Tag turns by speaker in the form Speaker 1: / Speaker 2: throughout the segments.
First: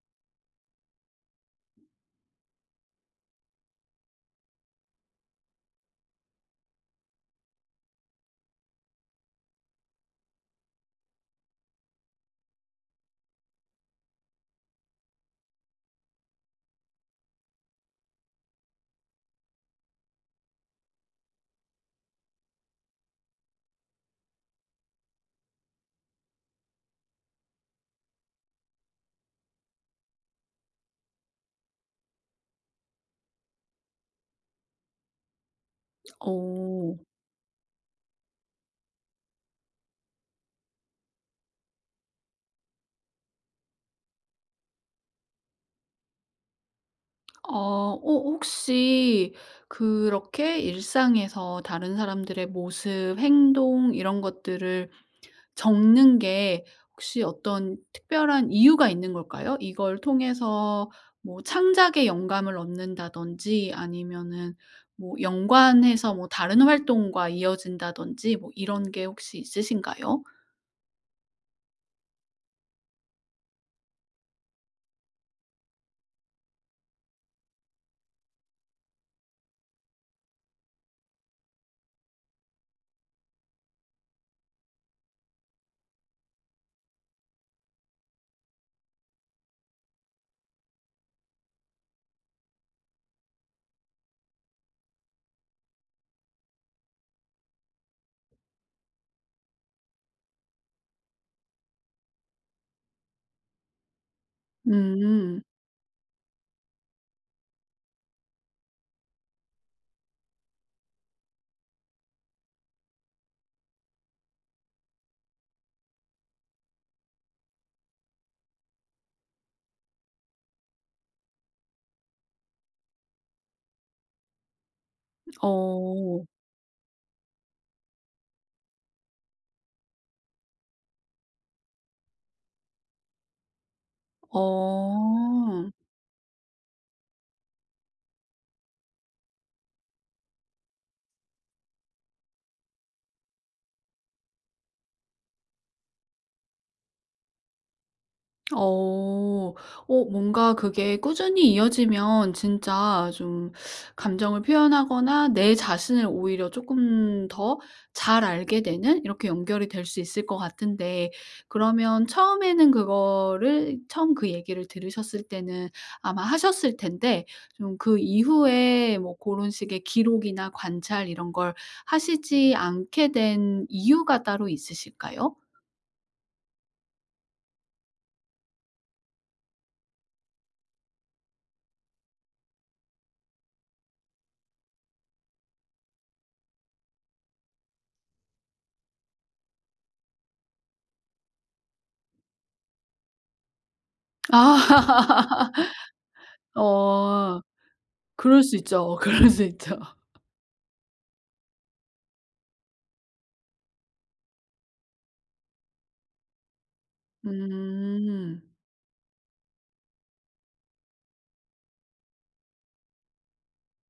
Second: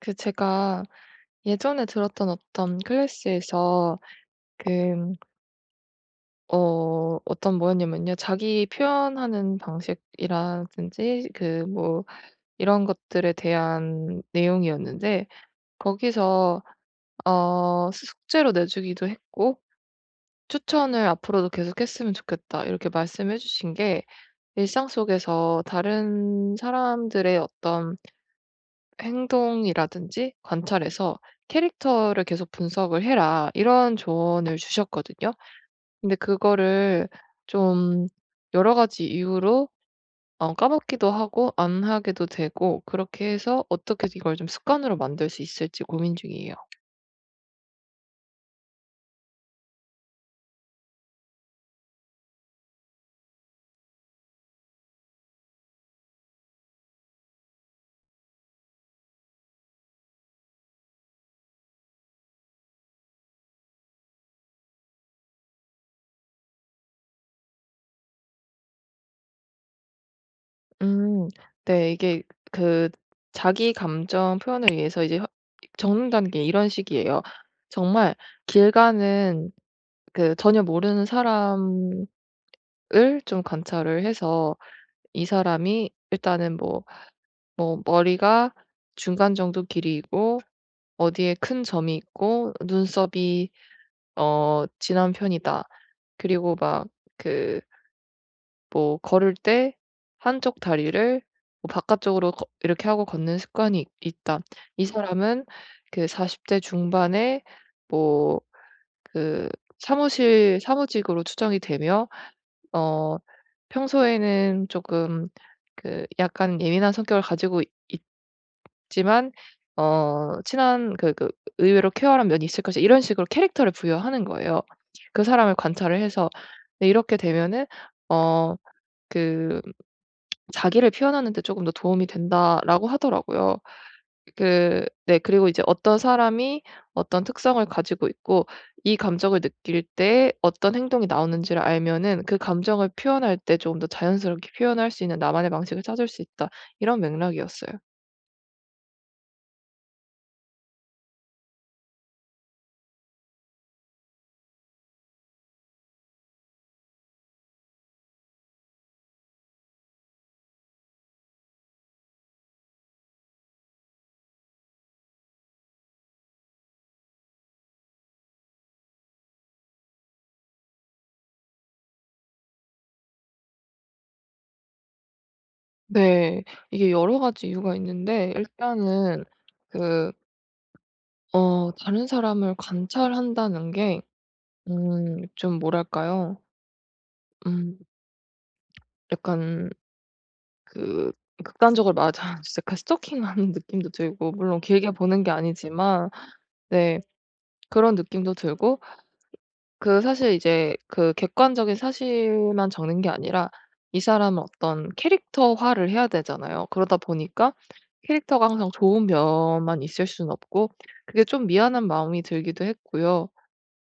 Speaker 1: 그 제가 예전에 들었던 어떤 클래스에서 그 어 어떤 뭐였냐면요. 자기 표현하는 방식이라든지 그 뭐 이런 것들에 대한 내용이었는데 거기서 어 숙제로 내 주기도 했고 추천을 "앞으로도 계속 했으면 좋겠다." 이렇게 말씀해 주신 게 "일상 속에서 다른 사람들의 어떤 행동이라든지 관찰해서 캐릭터를 계속 분석을 해라." 이런 조언을 주셨거든요. 근데
Speaker 2: 어.
Speaker 1: 그거를 좀 여러 가지 이유로 어 까먹기도 하고 안 하게도 되고 그렇게 해서 어떻게 이걸 좀 습관으로 만들 수 있을지 고민 중이에요.
Speaker 2: 어. 어 혹시 그렇게 일상에서 다른 사람들의 모습, 행동 이런 것들을 적는 게 혹시 어떤 특별한 이유가 있는 걸까요? 이걸 통해서 뭐 창작의 영감을 얻는다든지 아니면은 뭐 연관해서 뭐 다른 활동과 이어진다든지 뭐 이런 게 혹시 있으신가요?
Speaker 1: 음. 네 이게 그 자기 감정 표현을 위해서 이제 허 이 적는다는 게 이런 식이에요. 정말 길 가는 그 전혀 모르는 사람을 좀 관찰을 해서 이 사람이 일단은 뭐, 뭐 머리가 중간 정도 길이이고 어디에 큰 점이 있고 눈썹이 어 진한 편이다. 그리고 막 그 뭐 걸을 때 한쪽 다리를 뭐 바깥쪽으로 걷 이렇게 하고 걷는 습관이 있 있다. 이
Speaker 2: 음.
Speaker 1: 사람은 그 40 대 중반에 뭐 그 사무실 사무직으로 추정이 되며 어 평소에는 쪼금 그 약간 예민한 성격을 가지고 있지만 어 친한 그니까 의외로 쾌활한 면이 있을 것이다. 이런 식으로 캐릭터를 부여하는 거예요. 그 사람을 관찰을
Speaker 2: 어.
Speaker 1: 해서 네 이렇게 되면은 어 그 "자기를 표현하는데 쪼금 더 도움이 된다."라고 하더라고요. 그 네 그리고 이제
Speaker 2: 어.
Speaker 1: "어떤 사람이 어떤 특성을 가지고 있고 이 감정을 느낄 때 어떤 행동이 나오는지를 알면은 그 감정을 표현할 때 쪼금 더 자연스럽게 표현할 수 있는 나만의 방식을 찾을 수 있다." 이런 맥락이었어요.
Speaker 2: 어. 어 뭔가 그게 꾸준히 이어지면 진짜 좀 감정을 표현하거나 내 자신을 오히려 쪼끔 더 잘 알게 되는 이렇게 연결이 될 수 있을 것 같은데 그러면 처음에는 그거를 처음 그 얘기를 들으셨을 때는 아마 하셨을 텐데 좀 그 이후에 뭐 고런 식의 기록이나 관찰 이런 걸 하시지 않게 된 이유가 따로 있으실까요?
Speaker 1: 네. 이게 여러 가지 이유가 있는데 일단은 그 어 다른 사람을 관찰한다는 게 음 좀 뭐랄까요? 음. 약간 그 극단적으로 말하자면 진짜 그 스토킹하는 느낌도
Speaker 2: 아.
Speaker 1: 들고 물론 길게 보는 게 아니지만 네
Speaker 2: 어
Speaker 1: 그런 느낌도
Speaker 2: 그럴 수
Speaker 1: 들고
Speaker 2: 있죠, 그럴 수 있죠.
Speaker 1: 그 사실 이제 그 객관적인 사실만 적는 게 아니라 이 사람을 어떤 캐릭터화를 해야 되잖아요. 그러다 보니까
Speaker 2: 음.
Speaker 1: 캐릭터가 항상 좋은 면만 있을 수는 없고 그게 좀 미안한 마음이 들기도 했고요.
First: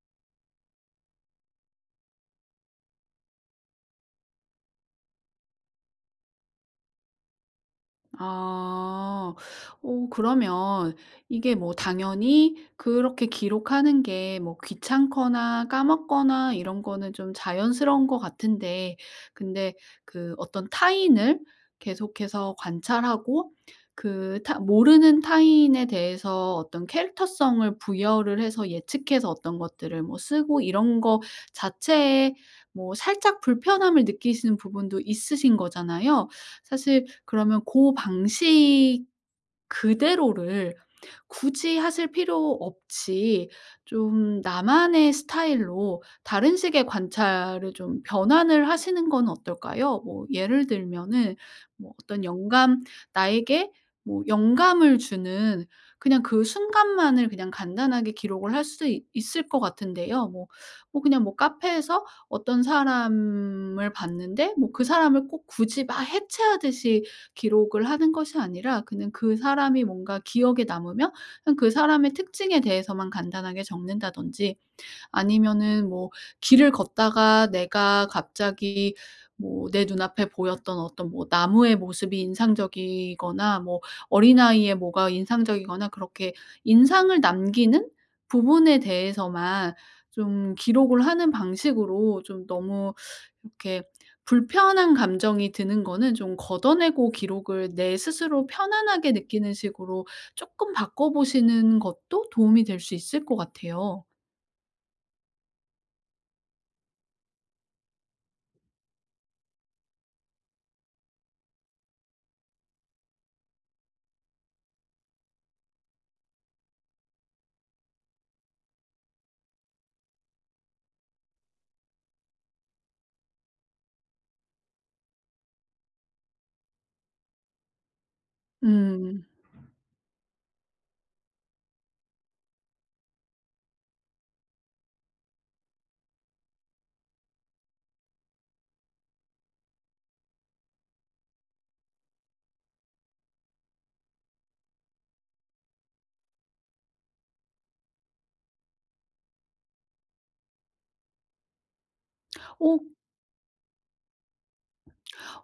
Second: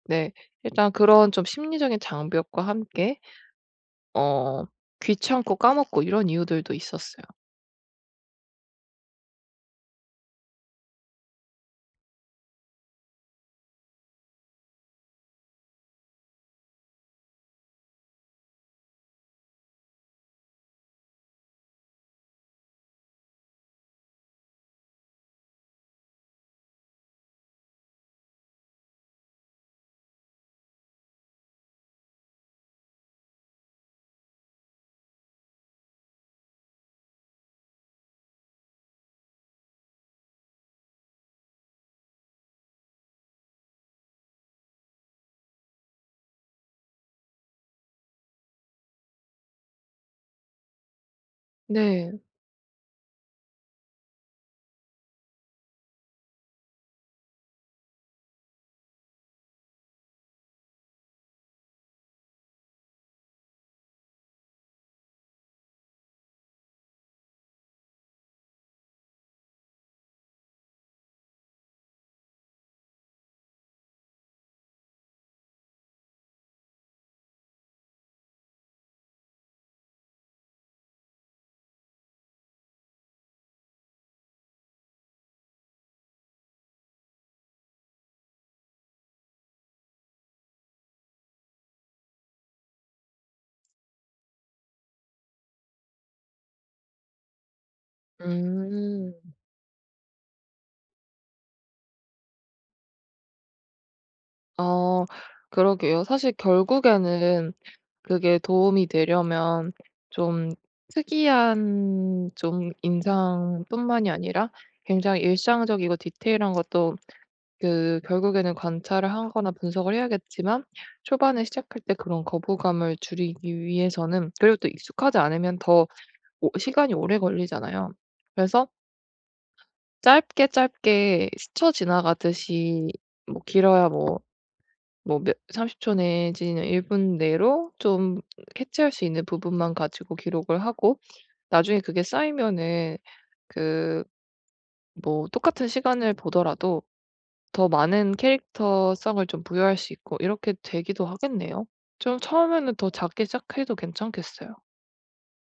Speaker 1: 네. 일단 그런 좀 심리적인 장벽과 함께 어 귀찮고 까먹고 이런 이유들도 있었어요.
Speaker 2: 아. 어 그러면 이게 뭐 당연히 그렇게 기록하는 게 뭐 귀찮거나 까먹거나 이런 거는 좀 자연스러운 것 같은데. 근데 그 어떤 타인을 계속해서 관찰하고 그 타 모르는 타인에 대해서 어떤 캐릭터성을 부여를 해서 예측해서 어떤 것들을 뭐 쓰고 이런 거 자체에 뭐 살짝 불편함을 느끼시는 부분도 있으신 거잖아요. 사실 그러면 고 방식 그대로를 굳이 하실 필요 없이 좀 나만의 스타일로 다른 식의 관찰을 좀 변환을 하시는 건 어떨까요? 뭐 예를 들면은 뭐
Speaker 1: 네.
Speaker 2: 어떤 영감 나에게 뭐 영감을 주는 그냥 그 순간만을 그냥 간단하게 기록을 할 수 있을 것 같은데요. 뭐 뭐 그냥 뭐 카페에서 어떤 사람을 봤는데 뭐 그 사람을 꼭 굳이 막 해체하듯이 기록을 하는 것이 아니라 그냥 그 사람이 뭔가 기억에 남으면 그냥 그 사람의 특징에 대해서만 간단하게 적는다든지. 아니면은 뭐 길을 걷다가 내가 갑자기 뭐 내 눈앞에 보였던 어떤 뭐 나무의 모습이 인상적이거나 뭐 어린아이의 뭐가 인상적이거나 그렇게 인상을 남기는 부분에 대해서만 좀 기록을 하는 방식으로 좀 너무 이렇게 불편한 감정이 드는 거는 좀 걷어내고 기록을 내 스스로 편안하게
Speaker 1: 음.
Speaker 2: 느끼는 식으로 쪼끔 바꿔보시는 것도 도움이 될 수 있을 것 같아요.
Speaker 1: 어 그러게요. 사실 결국에는 그게 도움이 되려면 좀 특이한 좀 인상뿐만이 아니라 굉장히 일상적이고 디테일한 것도 그 결국에는 관찰을 하거나 분석을 해야겠지만 초반에 시작할 때 그런 거부감을 줄이기 위해서는 그리고 또 익숙하지 않으면 더 오 시간이 오래 걸리잖아요. 그래서
Speaker 2: 음.
Speaker 1: 짧게 짧게 스쳐 지나가듯이 뭐 길어야 뭐 뭐 몇 30 초 내지는 1 분 내로 좀 캐치할 수 있는 부분만 가지고 기록을 하고. 나중에 그게 쌓이면은 그 뭐 똑같은 시간을 보더라도 더 많은 캐릭터성을 좀 부여할 수 있고 이렇게 되기도 하겠네요. 좀 처음에는
Speaker 2: 오
Speaker 1: 더 작게 시작해도 괜찮겠어요.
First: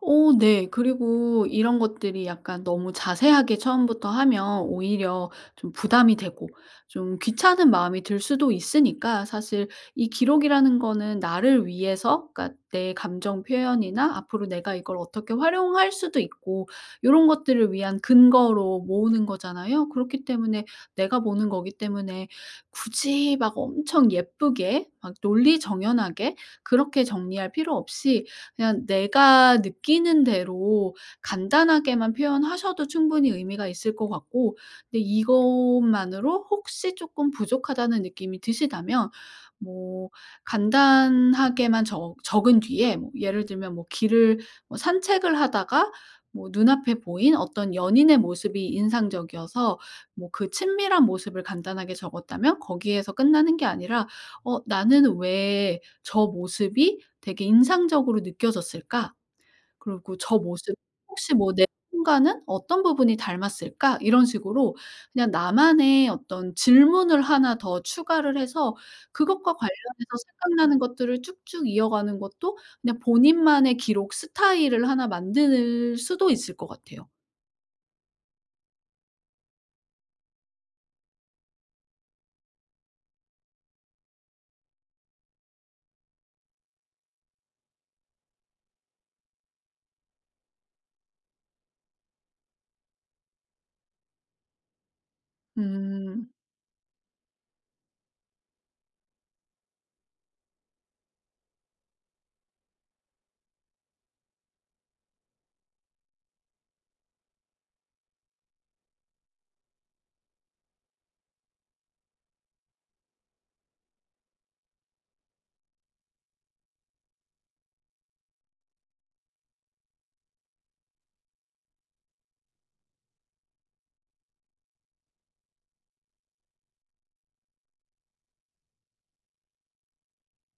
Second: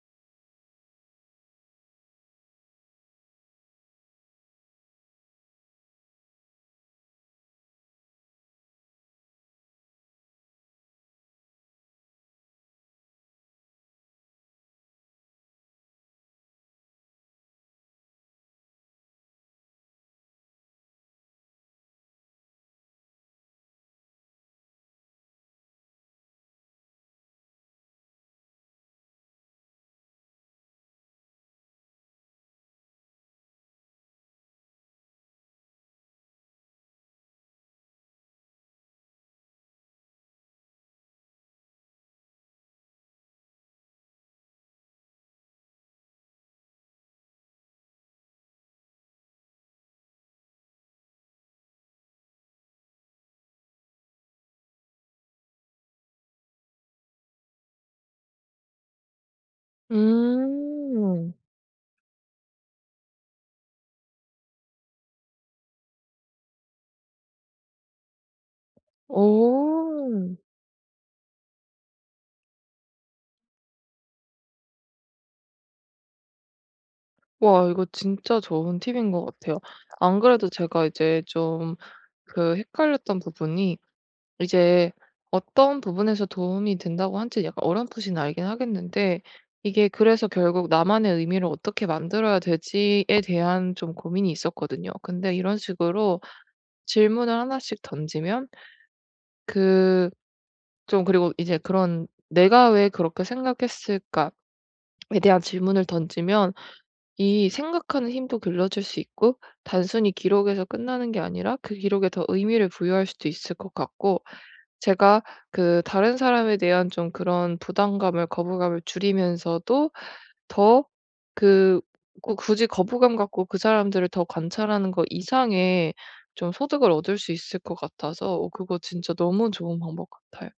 Speaker 2: 오 네. 그리고 이런 것들이 약간 너무 자세하게 처음부터 하면 오히려 좀 부담이 되고 좀 귀찮은 마음이 들 수도 있으니까 사실 이 기록이라는 거는 나를 위해서 그러니까 내 감정 표현이나 앞으로 내가 이걸 어떻게 활용할 수도 있고 요런 것들을 위한 근거로 모으는 거잖아요. 그렇기 때문에 내가 보는 거기 때문에 굳이 막 엄청 예쁘게 막 논리정연하게 그렇게 정리할 필요 없이 그냥 내가 느끼는 대로 간단하게만 표현하셔도 충분히 의미가 있을 것 같고. 근데 이것만으로 혹시 쪼끔 부족하다는 느낌이 드신다면 뭐 간단하게만 적 적은 뒤에 뭐 예를 들면 뭐 길을 뭐 산책을 하다가 뭐 눈앞에 보인 어떤 연인의 모습이 인상적이어서 뭐 그 친밀한 모습을 간단하게 적었다면 거기에서 끝나는 게 아니라 '어 나는 왜 저 모습이 되게 인상적으로 느껴졌을까? 그러고 저 모습
Speaker 1: 음.
Speaker 2: 혹시 뭐 내 순간은 어떤 부분이 닮았을까?' 이런 식으로 그냥 나만의 어떤 질문을 1 더 추가를 해서 그것과 관련해서
Speaker 1: 어.
Speaker 2: 생각나는 것들을 쭉쭉 이어가는 것도 그냥 본인만의 기록 스타일을 1 만들 수도 있을 것 같아요.
Speaker 1: 와 이거 진짜 좋은 팁인 것 같아요. 안 그래도 제가 이제 좀 그 헷갈렸던 부분이 이제 어떤 부분에서 도움이 된다고 한 지 약간 어렴풋이 알긴 하겠는데 이게 그래서 결국 나만의 의미를 어떻게 만들어야 될 지에 대한 좀 고민이 있었거든요. 근데 이런 식으로
Speaker 2: 음.
Speaker 1: 질문을 1 씩 던지면 그 좀 그리고 이제 그런 '내가 왜 그렇게 생각했을까?'에 대한 질문을 던지면 이 생각하는 힘도 길러줄 수 있고 단순히 기록에서 끝나는 게 아니라 그 기록에 더 의미를 부여할 수도 있을 것 같고. 제가 그 다른 사람에 대한 좀 그런 부담감을 거부감을 줄이면서도 더 그 꼭 굳이 거부감 갖고 그 사람들을 더 관찰하는 거 이상의 좀 소득을 얻을 수 있을 것 같아서 오 그거 진짜 너무 좋은 방법 같아요.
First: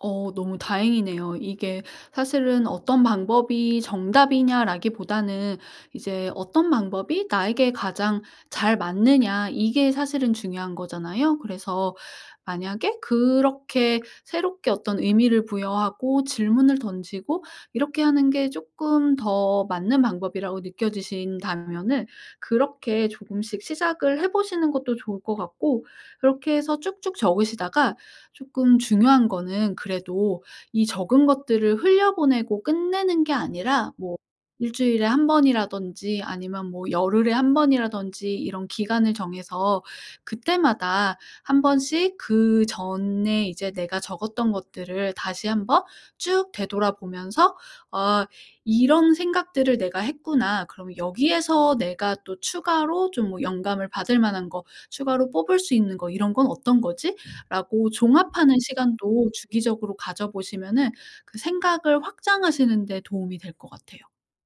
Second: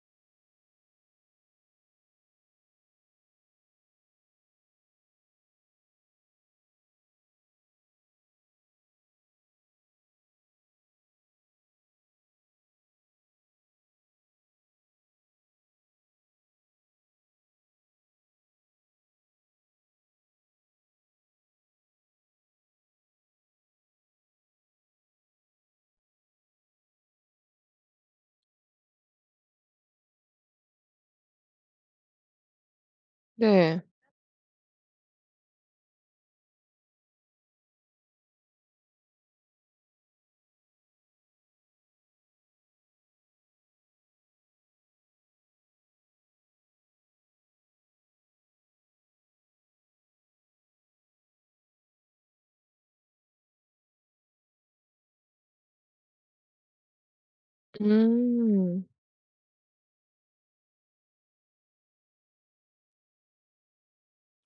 Speaker 2: 어 너무 다행이네요. 이게 사실은 '어떤 방법이 정답이냐.'라기보다는 이제 '어떤 방법이 나에게 가장 잘 맞느냐.' 이게 사실은 중요한 거잖아요. 그래서 만약에 그렇게 새롭게 어떤 의미를 부여하고 질문을 던지고 이렇게 하는 게 쪼끔 더 맞는 방법이라고 느껴지신다면은 그렇게 조금씩 시작을 해 보시는 것도 좋을 것 같고 그렇게 해서 쭉쭉 적으시다가 쪼끔 중요한 거는 그래도 이 적은 것들을 흘려보내고 끝내는 게
Speaker 1: 네.
Speaker 2: 아니라 뭐 1 주일에 1 번이라든지 아니면 뭐 열흘에 1 번이라든지 이런 기간을 정해서 그때마다 1 번씩 그전에 이제 내가 적었던 것들을 다시 한번 쭉 되돌아보면서 '아 이런 생각들을 내가 했구나. 그럼 여기에서 내가 또 추가로 좀 뭐 영감을 받을 만한 거 추가로 뽑을 수 있는 거 이런 건 어떤 거지?'라고 종합하는
Speaker 1: 음.
Speaker 2: 시간도 주기적으로 가져 보시면은 그 생각을 확장하시는 데 도움이 될 것 같아요.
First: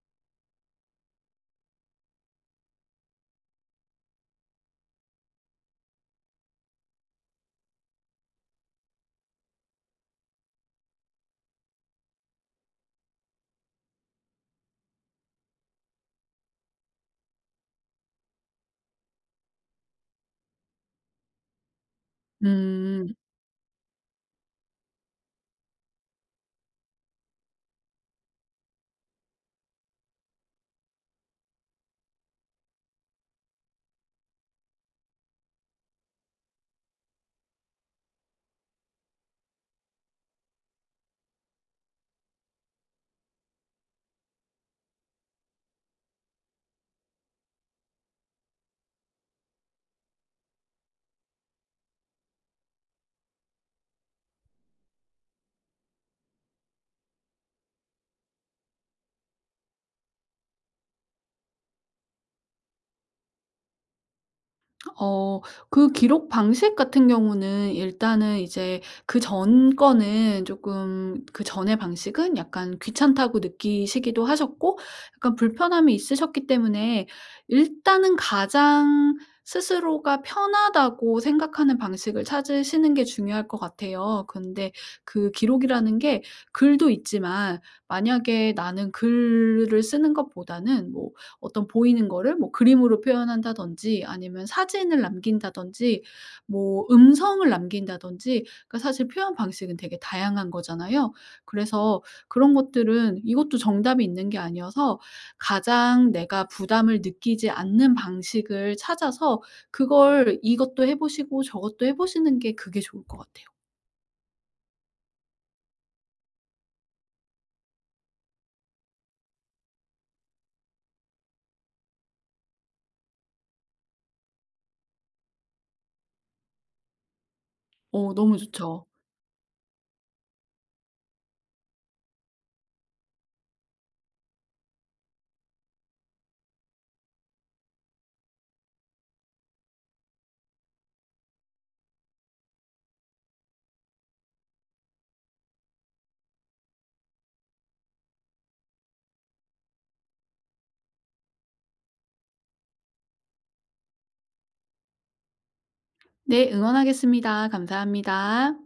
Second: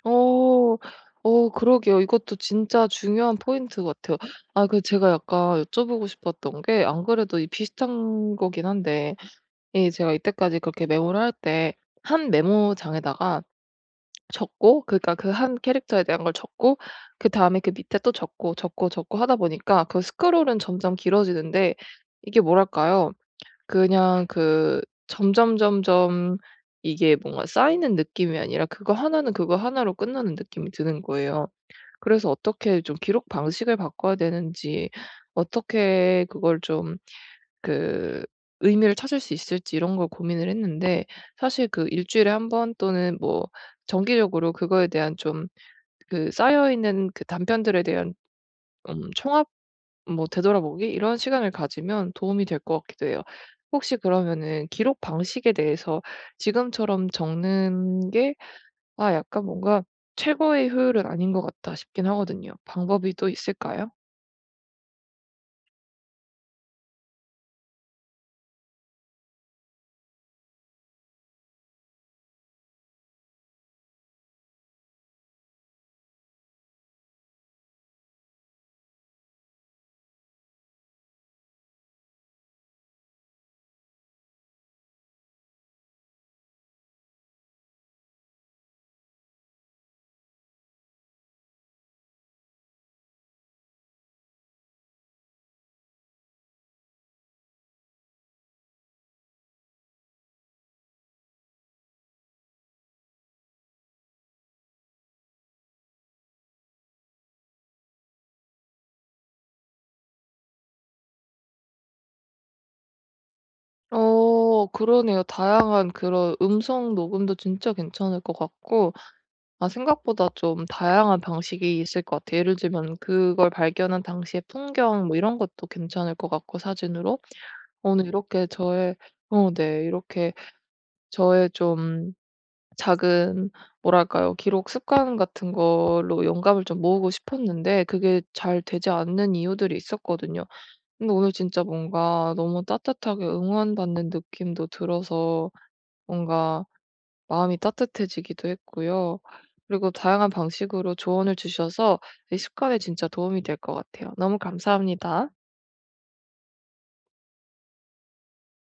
Speaker 1: 어. 어 그러게요. 이것도 진짜 중요한 포인트 같아요. 아 그 제가 약간 여쭤 보고 싶었던 게 안 그래도 이 비슷한 거긴 한데 이 제가 이때까지 그렇게 메모를 할 때 1 메모장에다가 적고 그니까 그 1 캐릭터에 대한 걸 적고 그다음에 그 밑에 또 적고, 적고, 적고 하다 보니까 그 스크롤은 점점 길어지는데 이게 뭐랄까요?
Speaker 2: 음.
Speaker 1: 그냥 그 점점 점점 이게 뭔가 쌓이는 느낌이 아니라 그거 1 는 그거 1 로 끝나는 느낌이 드는 거예요. 그래서 어떻게 좀 기록 방식을 바꿔야 되는지 어떻게 그걸 좀 그 의미를 찾을 수 있을지 이런 걸 고민을 했는데 사실 그 1 주일에 1 번 또는 뭐 정기적으로 그거에 대한 좀 그 쌓여 있는 그 단편들에 대한 음 총합? 뭐 되돌아보기? 이런 시간을 가지면 도움이 될 것 같기도 해요. 혹시 그러면은 기록 방식에 대해서 지금처럼 적는 게 아 약간 뭔가 '최고의 효율은 아닌 것 같다.' 싶긴 하거든요. 방법이 또 있을까요?
Speaker 2: 어 그 기록 방식 같은 경우는 일단은 이제 그전 거는 쪼끔 그전의 방식은 약간 귀찮다고 느끼시기도 하셨고 약간 불편함이 있으셨기 때문에 일단은 가장 스스로가 편하다고 생각하는 방식을 찾으시는 게 중요할 것 같아요. 근데 그 기록이라는 게 글도 있지만 만약에 나는 글을 쓰는 것보다는 뭐 어떤 보이는 거를 뭐 그림으로 표현한다든지 아니면 사진을 남긴다든지 뭐 음성을 남긴다든지 그 사실 표현 방식은 되게 다양한 거잖아요. 그래서 그런 것들은 이것도 정답이 있는 게 아니어서 가장 내가 부담을 느끼지 않는 방식을 찾아서 그걸 이것도 해 보시고 저것도 해 보시는 게 그게 좋을 것 같아요.
Speaker 1: 어 그러네요. 다양한 그런 음성 녹음도 진짜 괜찮을 것 같고 아 생각보다 좀 다양한 방식이 있을 것 같아요. 예를 들면 그걸 발견한 당시의 풍경 뭐 이런것도 괜찮을 것 같고 사진으로. 오늘
Speaker 2: 어 너무
Speaker 1: 이렇게
Speaker 2: 좋죠.
Speaker 1: 저의 어 네 이렇게 저의 좀 작은 뭐랄까요? 기록 습관 같은 걸로 영감을 좀 모으고 싶었는데 그게 잘 되지 않는 이유들이 있었거든요. 근데 오늘 진짜 뭔가 너무 따뜻하게 응원 받는 느낌도 들어서 뭔가 마음이 따뜻해지기도 했고요. 그리고 다양한 방식으로 조언을 주셔서 이 습관에 진짜 도움이 될 것 같아요. 너무 감사합니다.
Speaker 2: 네 응원하겠습니다. 감사합니다.